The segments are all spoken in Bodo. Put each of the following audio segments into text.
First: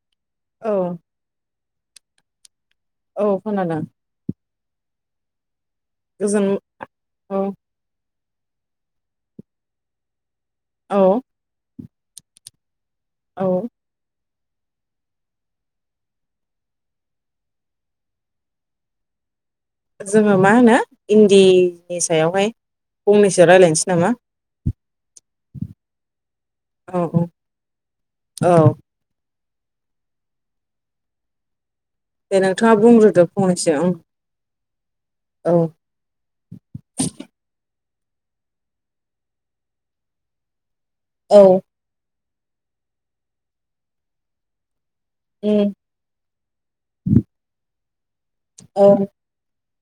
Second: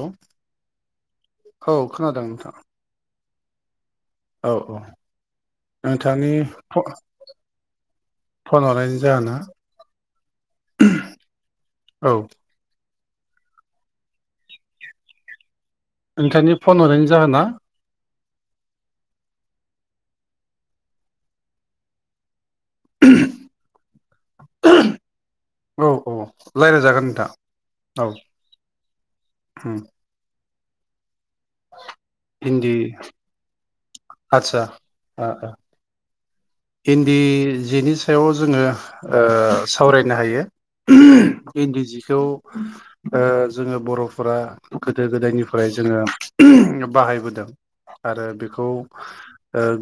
औ औ औ खोनादों नोंथां। औ खोनादों। औ औ गोजोन नोंथांथ। औ फन हरायनाय जाहोना। औ। औ। औ। नोंथांनि फन हरनायनि जाहोना। जोङो मा होनो इन्दिनि सायावहाय। फंनैसो रायलायसै नामा। औ औ औ रायज्लायजागोन औ नोंथां औ। औ उम। दे नोंथाङा बुंग्रोदो फंनैसो ओं। आतसा ओ ओ। इिन्दि जिनि सायाव जोङो सावरायनो हायो। औ इन्दि जिखौ जोङो बर'फोरा। गोदो गोदायनिफ्राय उम जोङो बाहायबोदों। आरो बेखौ औ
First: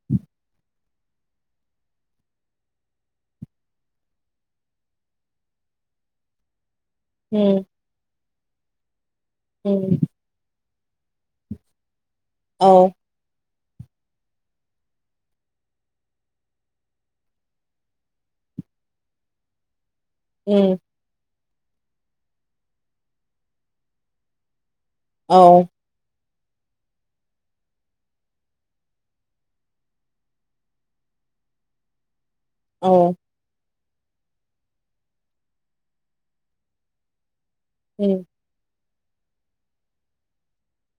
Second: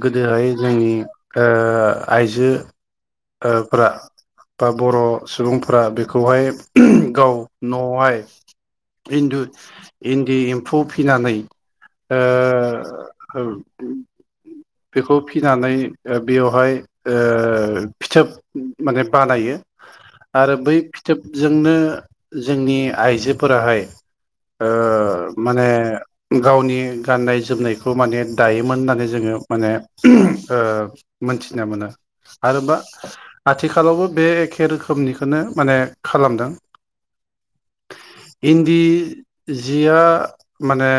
गोदोहाय जोंनि। आइजो। फोरा बा बर' सुबुंफ्रा बेखौहाय। गाव उम न'आवहाय। इन्दु उम इन्दि एम्फौ फिनानै ओ। औ बेखौ फिनानै बेवहाय ओ। फिथोब माने बानायो आरो बै उम फिथोब। जोंनो जोंनि आइजोफोराहाय ओ औ माने। गावनि गाननाय जोमनायखौ माने दायोमोन होननानै जोङो माने ओ। मोनथिनो मोनो आरो। औ। आथिखालावबो बे एखे रोखोमनिखौनो माने खालामदों। उम इन्दि। जिया माने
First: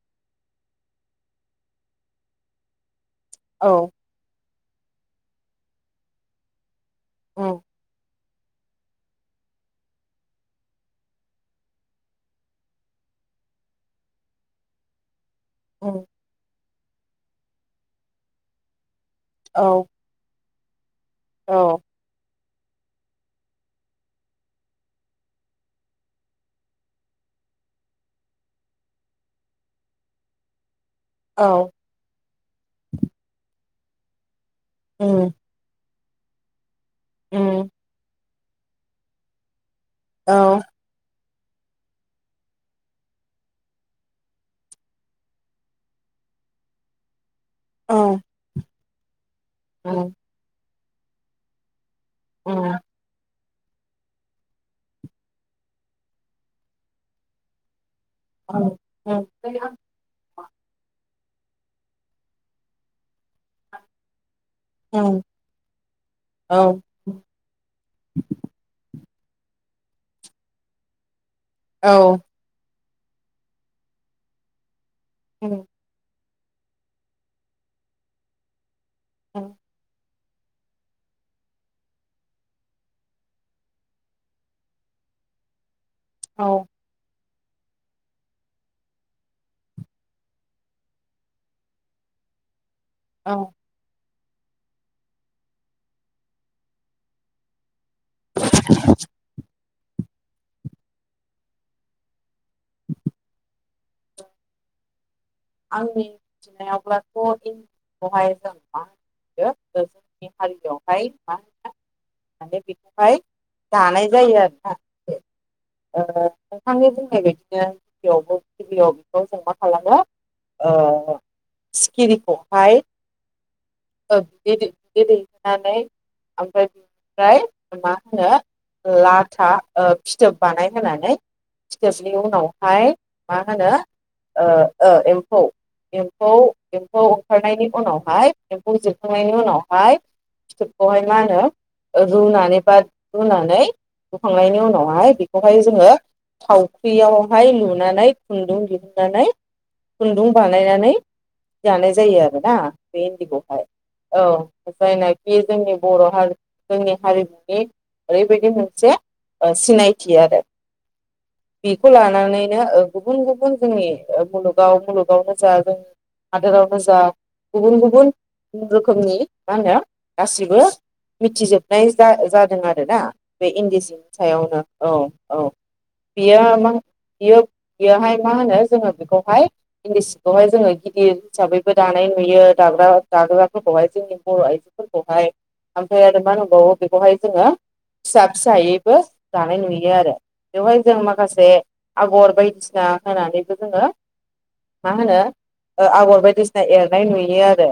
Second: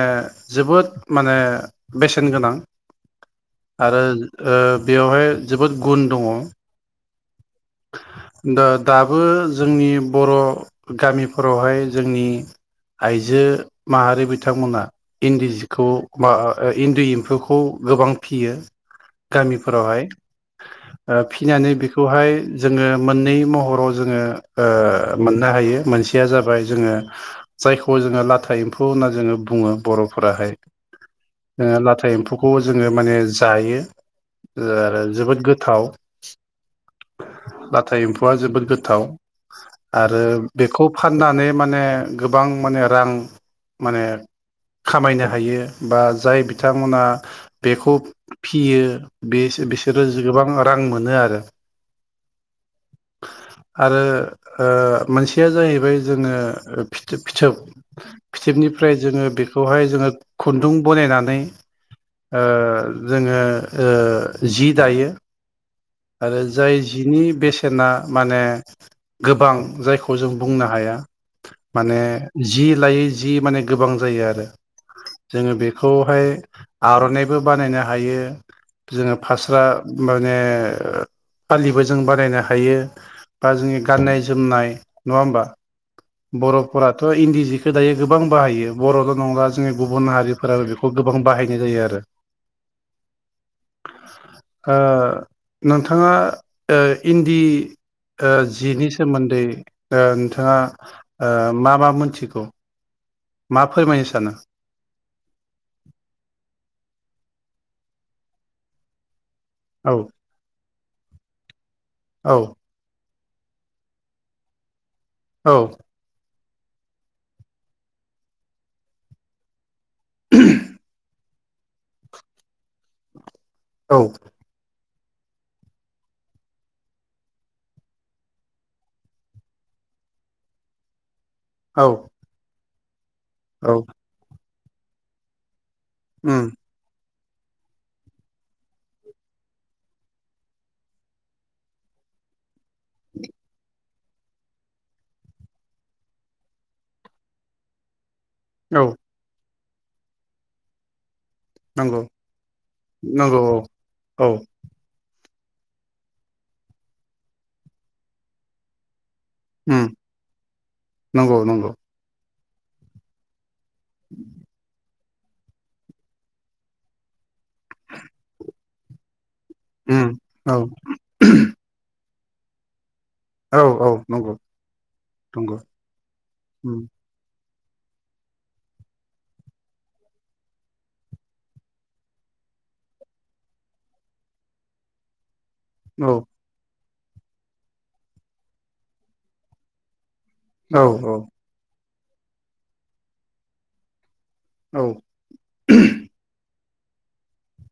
जोबोद माने बेसेन गोनां। औ आरो बेवहाय जोबोद गुन दङ। औ। दा दाबो जोंनि बर' गामिफोरावहाय जोंनि। आइजो माहारि बिथांमोना। इन्दि जिखौ उम बा इन्दि एम्फौखौ गोबां फियो। औ गामिफोरावहाय। फिनानै औ बेखौहाय। जोङो मोननै महराव जोङो मोननो हायो मोनसेया जाबाय जोङो जायखौ जोङो लाथा एम्फौ होनना जोङो बुङो बर'फोराहाय। औ लाथा एम्फौखौ जोङो माने जायो। आरो उम जोबोद गोथाव। उम लाथा एम्फौआ जोबोद गोथाव आरो औ बेखौ फा। फाननानै माने गोबां माने रां माने खामायनो हायो बा जाय बिथांमोना औ बेखौ उम फियो बे बिसोरो उम गोबां रां मोनो आरो। औ आरो ओ मोनसेया जाहैबाय जोङो फिथोब फिथोब फिथोबनिफ्राय उम जोङो बेखौहाय उम जोङो खुन्दुं बानायनानै नै ओ जोङो ओ जि दायो आरो औ जाय जिनि बेसेना माने गोबां जायखौ जों बुंनो हाया माने औ जि लायै जि माने गोबां जायो आरो जोङो उम बेखौहाय आर'नाइबो बानायनो हायो जोङो उम फास्रा माने फालिबो जों बानायनो हायो बा जोंनि गाननाय जोमनाय नङा होमबा। औ बर'फोराथ' इन्दि बिखो दायो गोबां बाहायो बर'ल' नंला जोंनि गुबुन हारिफोराबो बेखौ गोबां बाहायनाय जायो आरो। औ ओ नोंथाङा इन्दि ओ जिनि सोमोन्दै नोंथाङा ओ मा मा मोनथिगौ? मा फोरमायनो सानो? आंनि मिथिनायावब्लाथ' इन्दि जिखौहाय जों मा औ जोंनि हारियावहाय मा होनो औ माने बेखौहाय दानाय जायो आरोना औ खो ओ नोंथांनि बुंनाय बायदिनो गिबियावबो गिबियावबो जों मा खालामो ओ सिखिरिखौहाय औ ओ बिद दै बिदै दैनानै ओमफ्राय बिनिफ्राय मा होनो लाथा ओ फिथोब बानायहोनानै औ फिथोबनि उनावहाय मा होनो औ ओ ओ एम्फौ एम्फौ उम एम्फौ ओंखारनायनि उनावहाय एम्फौ जोबखांनायनि उनावहाय फिथोबखौहाय मा होनो रुनानै बा रुनानै रुखांनायनि उनावहाय बेखौहाय जोङो थावख्रियावहाय लुनानै खुन्दुं औ दिहुननानै खुन्दुं बानायनानै जानाय नंगौ जायो आरोना बे नंगौ औ इन्दिखौहाय औ ओमफ्राय बेयो जोंनि बर' हारि जोंनि हारिमुनि ओरैबायदि मोनसे उम सिनायथि आरो नंगौ नंगौ बेखौ लानानैनो गुबुन गुबुन जोंनि मुलुग मुलुगावनो जा जोंनि हादोरावनो जा गुबुन गुबुन रोखोमनि मा होनो उम औ गासिबो मिथिजोबनाय जा जादों आरोना। बे औ इन्दि औ सिनि नंगौ सायावनो औ औ नंगौ बियो मा उम बियो बेयोहाय मा होनो जोङो बेखौहाय इन्दि सिखौहाय जोङो गिदिर हिसाबैबो दानाय नुयो दाग्रा दाग्राफोरखौहाय जोंनि बर' फोरखौहाय ओमफ्राय औ आरो मा होनबावो बेखौहाय जोङो फिसा फिसायैबो दानाय नुयो आरो। बेवहाय औ जों औ माखासे आगर बायदिसिना होनानैबो जोङो औ मा होनो आगर ओ बायदिसिना एरनाय नुयो आरो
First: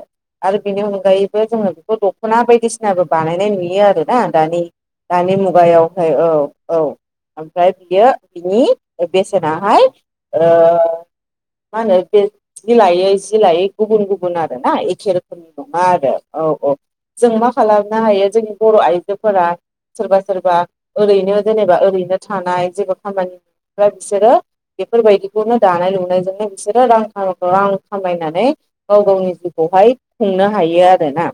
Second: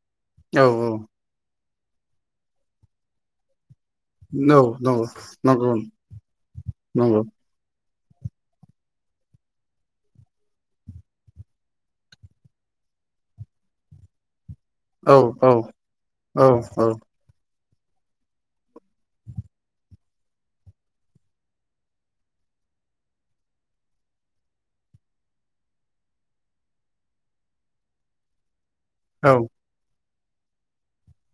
आरो बेनि अनगायैबो जोङो बेखौ दख'ना बायदिसिनाबो बानायनाय नुयो आरो ना नंगौ दानि नंगौ मुगायावहाय औ औ नंगौ ओमफ्राय बियो बिनि बेसेनाहाय ओ मा होनो बे जि लायै जि लायै गुबुन गुबुन आरो आरो ना एखे औ रोखोमनि औ नङा आरो औ औ जों मा खालामनो हायो जोंनि बर' आइजोफोरा सोरबा सोरबा ओरैनो जेनेबा ओरैनो थानाय जेबो खामानि माव्रा बिसोरो बेफोरबायायदिखौनो दानाय लुनायजों आरो बिसोरो रां ख रां खामायनानै गाव गावनि औ जिउखौहाय खुंनो हायो आरोना।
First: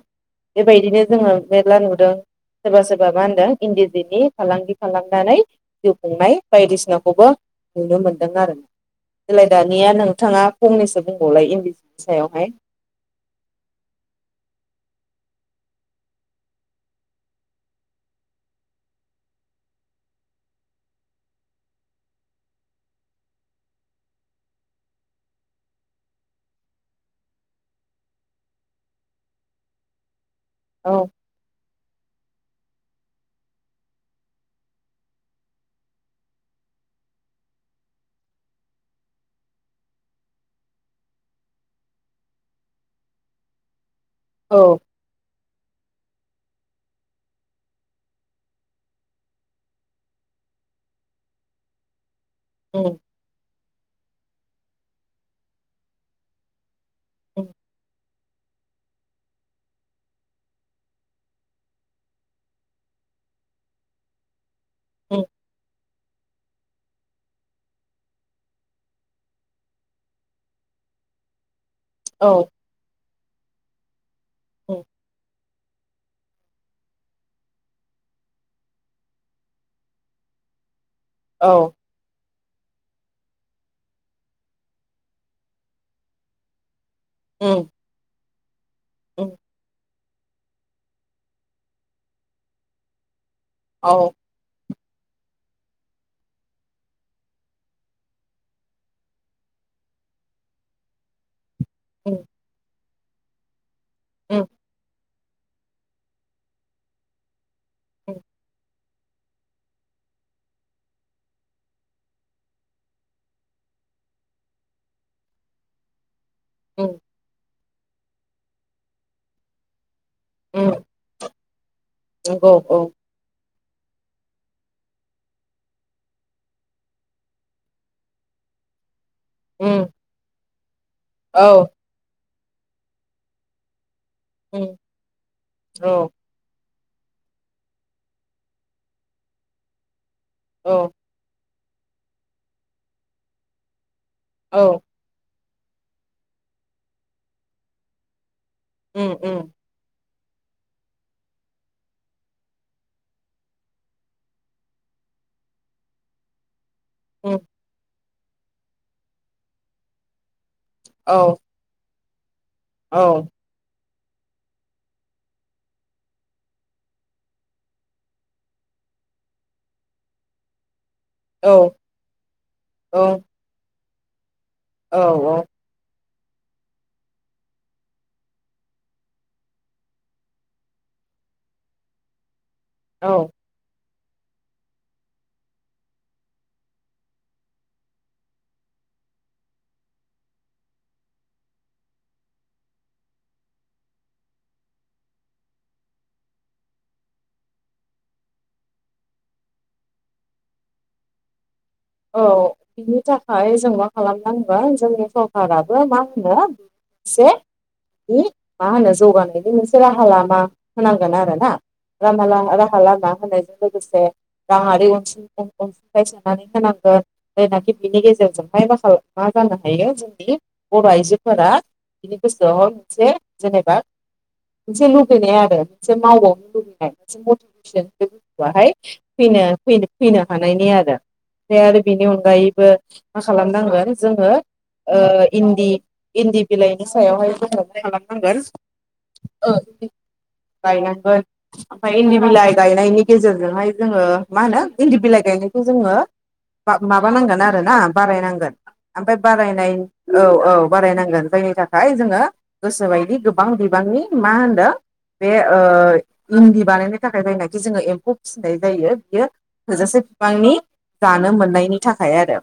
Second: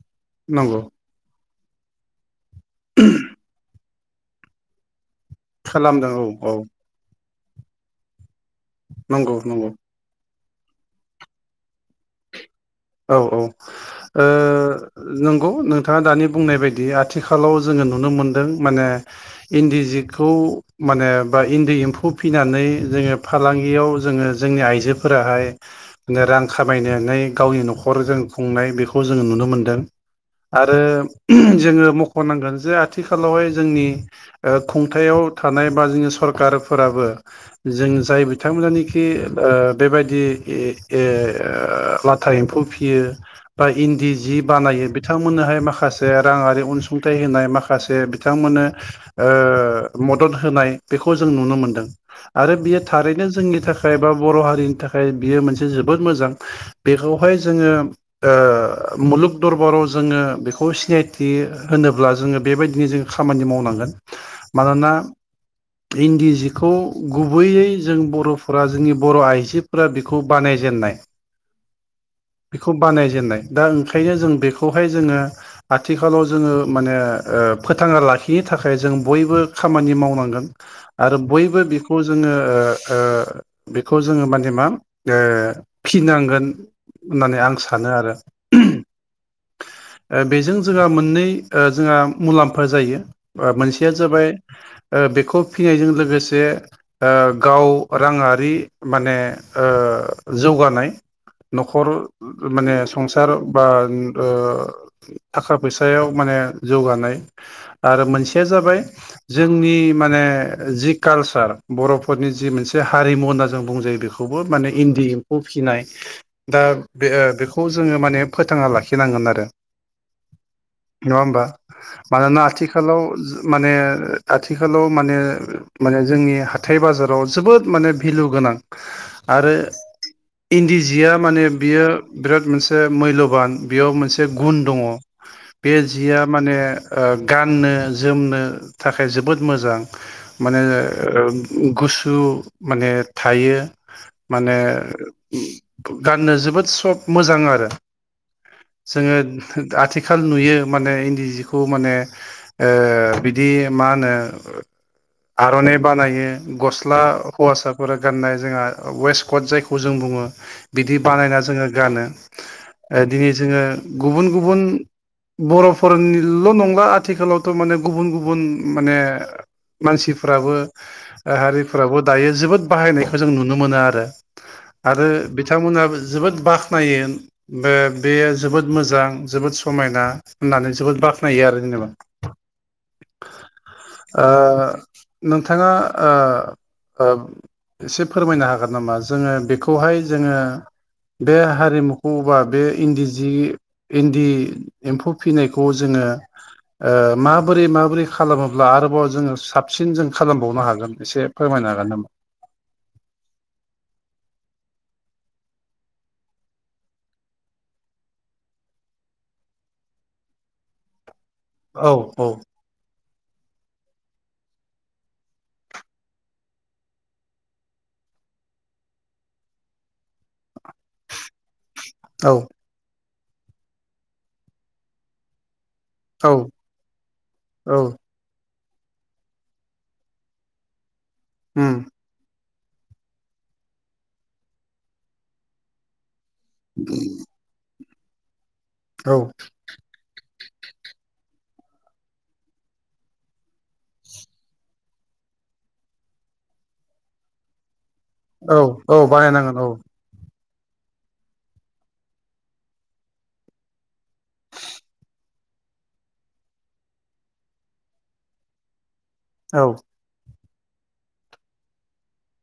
नंगौ बेबायदिनो जोङो मेरला नुदों सोरबा सोरबा मा होनदों इन्दि जिनि फालांगि फालां नानै जिउ खालामदों खुंनाय औ बायदिसिनाखौबो नुनो मोनदों आरो नंगौ नंगौ [unintelligible] दा नोंथाङा फंनैसो बुंबावलाय इन्दिसनि सायावहाय। औ औ ओ नंगौ नोंथाङा दानि बुंनाय बायदि आथिखालाव जोङो नुनो मोनदों माने इन्दि जिखौ माने बा इन्दि एम्फौ फिसिनानै जोङो फालांगियाव जोङो जोंनि आइजोफोराहाय रां खामायनानै गावनि न' खर जों खुंनाय बेखौ जोङो नुनो मोनदों औ आरो जोङो होननांगोन जे आथिखालावहाय जोंनि ओ खुंथायाव थानाय बा जोंनि सरकारफोराबो जों जाय बिथांमोनानोखि ओ बेबायदि ओ था एम्फौ फियो बा इन्दि जि औ बानायो बिथांमोननोहाय माखासे माखासे राङारि अनसुंथाइ होनाय माखासे बिथांमोननो ओ मदद होनाय बेखौ जों नुनो मोनदों आरो बियो उम थारैनो जोंनि थाखाय थाखाय बा बर' हारिनि थाखाय बियो मोनसे जोबोद मोजां बेखौहाय उम जोङो ओ मुलुग दरबाराव जोङो बेखौ सिनायथि होनोब्ला जोङो बेबायदिनो जों खामानि मावनांगोन मानोना उम इन्दि जि बेखौ गुबैयै जों बर'फोरा जोंनि बर' आइजोफोरा बेखौ बानायजेननाय औ बेखौ बानायजेननाय दा ओंखायनो जों उम बेखौहाय जोङो आथिखालाव जोङो माने फोथाङा लाखिनो थाखाय जों बयबो खामानि मावनांगोन आरो औ बयबो बेखौ जोङो ओ ओ बेखौ जोङो माने मा फिनांगोन होननानै आं उम सानो आरो उम ओ बेजों ओ जोंहा मोननै जोंहा मुलाम्फा जायो। ओ मोनसेया औ जाबाय ओ बेखौ फिनायजों लोगोसे ओ गाव राङारि माने ओ ओ जौगानाय न'खर उम माने संसार बा उम ओ थाखा फैसायाव माने जौगानाय आरो उम मोनसेया जाबाय जोंनि माने जि कालसार बर'फोरनि जि मोनसे हारिमु होनना जों बुं बेखौबो माने इन्दि एम्फौ फिसिनाय दा उम बे ओ बेखौ जोङो माने फोथांना लाखिनांगोन आरो। उम नङा होमबा? मानोना नंगौ औ आथिखालाव माने आथिखालाव माने माने जोंनि हाथाइ बाजाराव जोबोद माने भेलु गोन नां आरो उम इन्दि जिया माने औ बियो बिराद मोनसे मुल्यबान बेयाव मोन से गुन उम दङ बे औ जिया माने ओ गाननो जोमनो थाखाय जोबोद मोजां माने औ ओ गुसु माने थायो माने औ गाननो जोबोद सफ मोजां आरो उम जोङो उम आथि खाल नुयो माने इन्दि जिखौ माने ओ बिदि मा होनो आर'नाइ बानायो गस स्ला उम हौवासाफोरा गाननाय जोंहा वेस्ट कट जायखौ जों बुङो बिदि औ बानायना जोङो गानो औ ओ औ दिनै जोङो गुबुन गुबुन बर'फोरनिल' नंला आथिखालावथ' माने गुबुन गुबुन माने मानसिफ्राबो औ हारिफोराबो दायो जोबोद बाहायनायखौ जों नुनो मोनो आरो। औ आरो औ बिथांमोनाबो जोबोद बाख्नायो बे बेयो जोबोद मोजां जोबोद समायना होननानै जोबोद बाख्नायो आरो जेनेबा। औ ओ नोंथाङा ओ ओ एसे फोरमायनो हागोन नामा जोङो बेखौहाय जोङो बे हारिमुखौ अबा बे इन्दि जि इन्दि एम्फौ फिसिनायखौ जोङो ओ माबोरै माबोरै खालामोब्ला आरोबाव जोङो साबसिन जों खालामबावनो हागोन एसे फोरमायनो हागोन नामा? औ बिनि थाखाय जों मा खालामनांगौ ओ जोंनि सरखाराबो मा होनो एसे नि मा होनो जौगानायनि मोनसे राहा लामा होनांगोन आरो ना औ औ रामला राहला ला होनजों लोगोसे राङारि अनसुंथाइ सोनानै होनांगौ जायनाखि बिनि गेजेरजोंहाय माखा मा जानो हायो जोंनि बर आइजोफोरा बिनि औ गोसोआवहाय मोनसे जेनेबा मोनसे लुबैनाया आरो मोनसे औ मावावनो लुबैनाय मोनसे औ मटिभेसन गोथुआाहाय फैनो फैनो हानायनि आरो ओमफ्राय उम आरो बेनि अनगायै ओ मा खालामनांगोन जोङो ओ इन्दि इन्दि बिलाइनि सायावहाय जोङोहाय औ खालामालांनांगोन गायनांगोन ओमफ्राय इन्दि बिलाइ गायनायनि गेजेरजोंहाय जोङो मा होनो इन्दि बिलाइ गाय गायनायखौ जोङो माबानांगोन आरो ना बारायनांगोन औ औ ओमफ्राय बानायनांगोन बारायनाय औ औ बारायनांगोन जायनि थाखाय जोङो गोसोबायदि गोबां बिबांनि मा होनो बे ओ इन्दि बानायनो थाखाय जायनाखि जोङो एम्फौ फिसिनाय जायो बियो औ थोजासे बिफांनि जानो मोननायनि थाखाय आरो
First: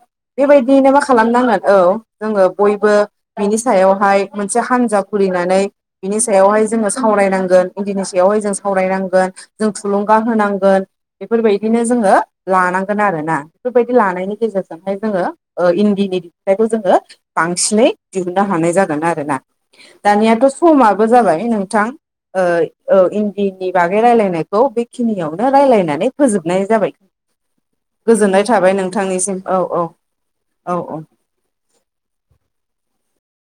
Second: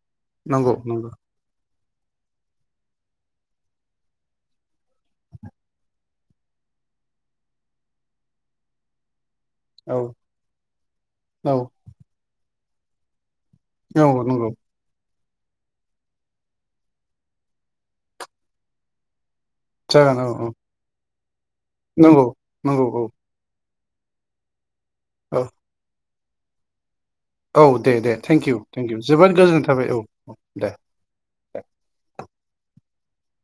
नंगौ बेबायदियैनो मा नंगौ खालामनांगोन औ जोङो बयबो बिनि सायावहाय मोनसे हानजा खुलिनानै बिनि सायावहाय जोङो सावरायनांगोन इन्दिनि सायावहाय जों सावरायनांगोन जों औ थुलुंगा होनांगोन औ बेफोरबायदिनो जोङो लानांगोन आरोना बेफोरबायदि नंगौ लानायनि नंगौ गेजेरजोंहाय जोङो ओ इन्दिनि फिथाइखौ जोङो बांसिनै दिहुननो हानाय जागोन आरो ना जागोन औ दानियाथ औ समाबो जाबाय नोंथां नंगौ ओ नंगौ औ इन्दि नि बागै रायलायनायखौ औ बेखिनियावनो रायलायनानै फोजोबनाय जाबाय औ दे दे गोजोननाय थेंकिउ थाबाय थेंकिउ जोबोद नोंथांनिसिम गोजोन्नाय थाबाय औ औ दे दे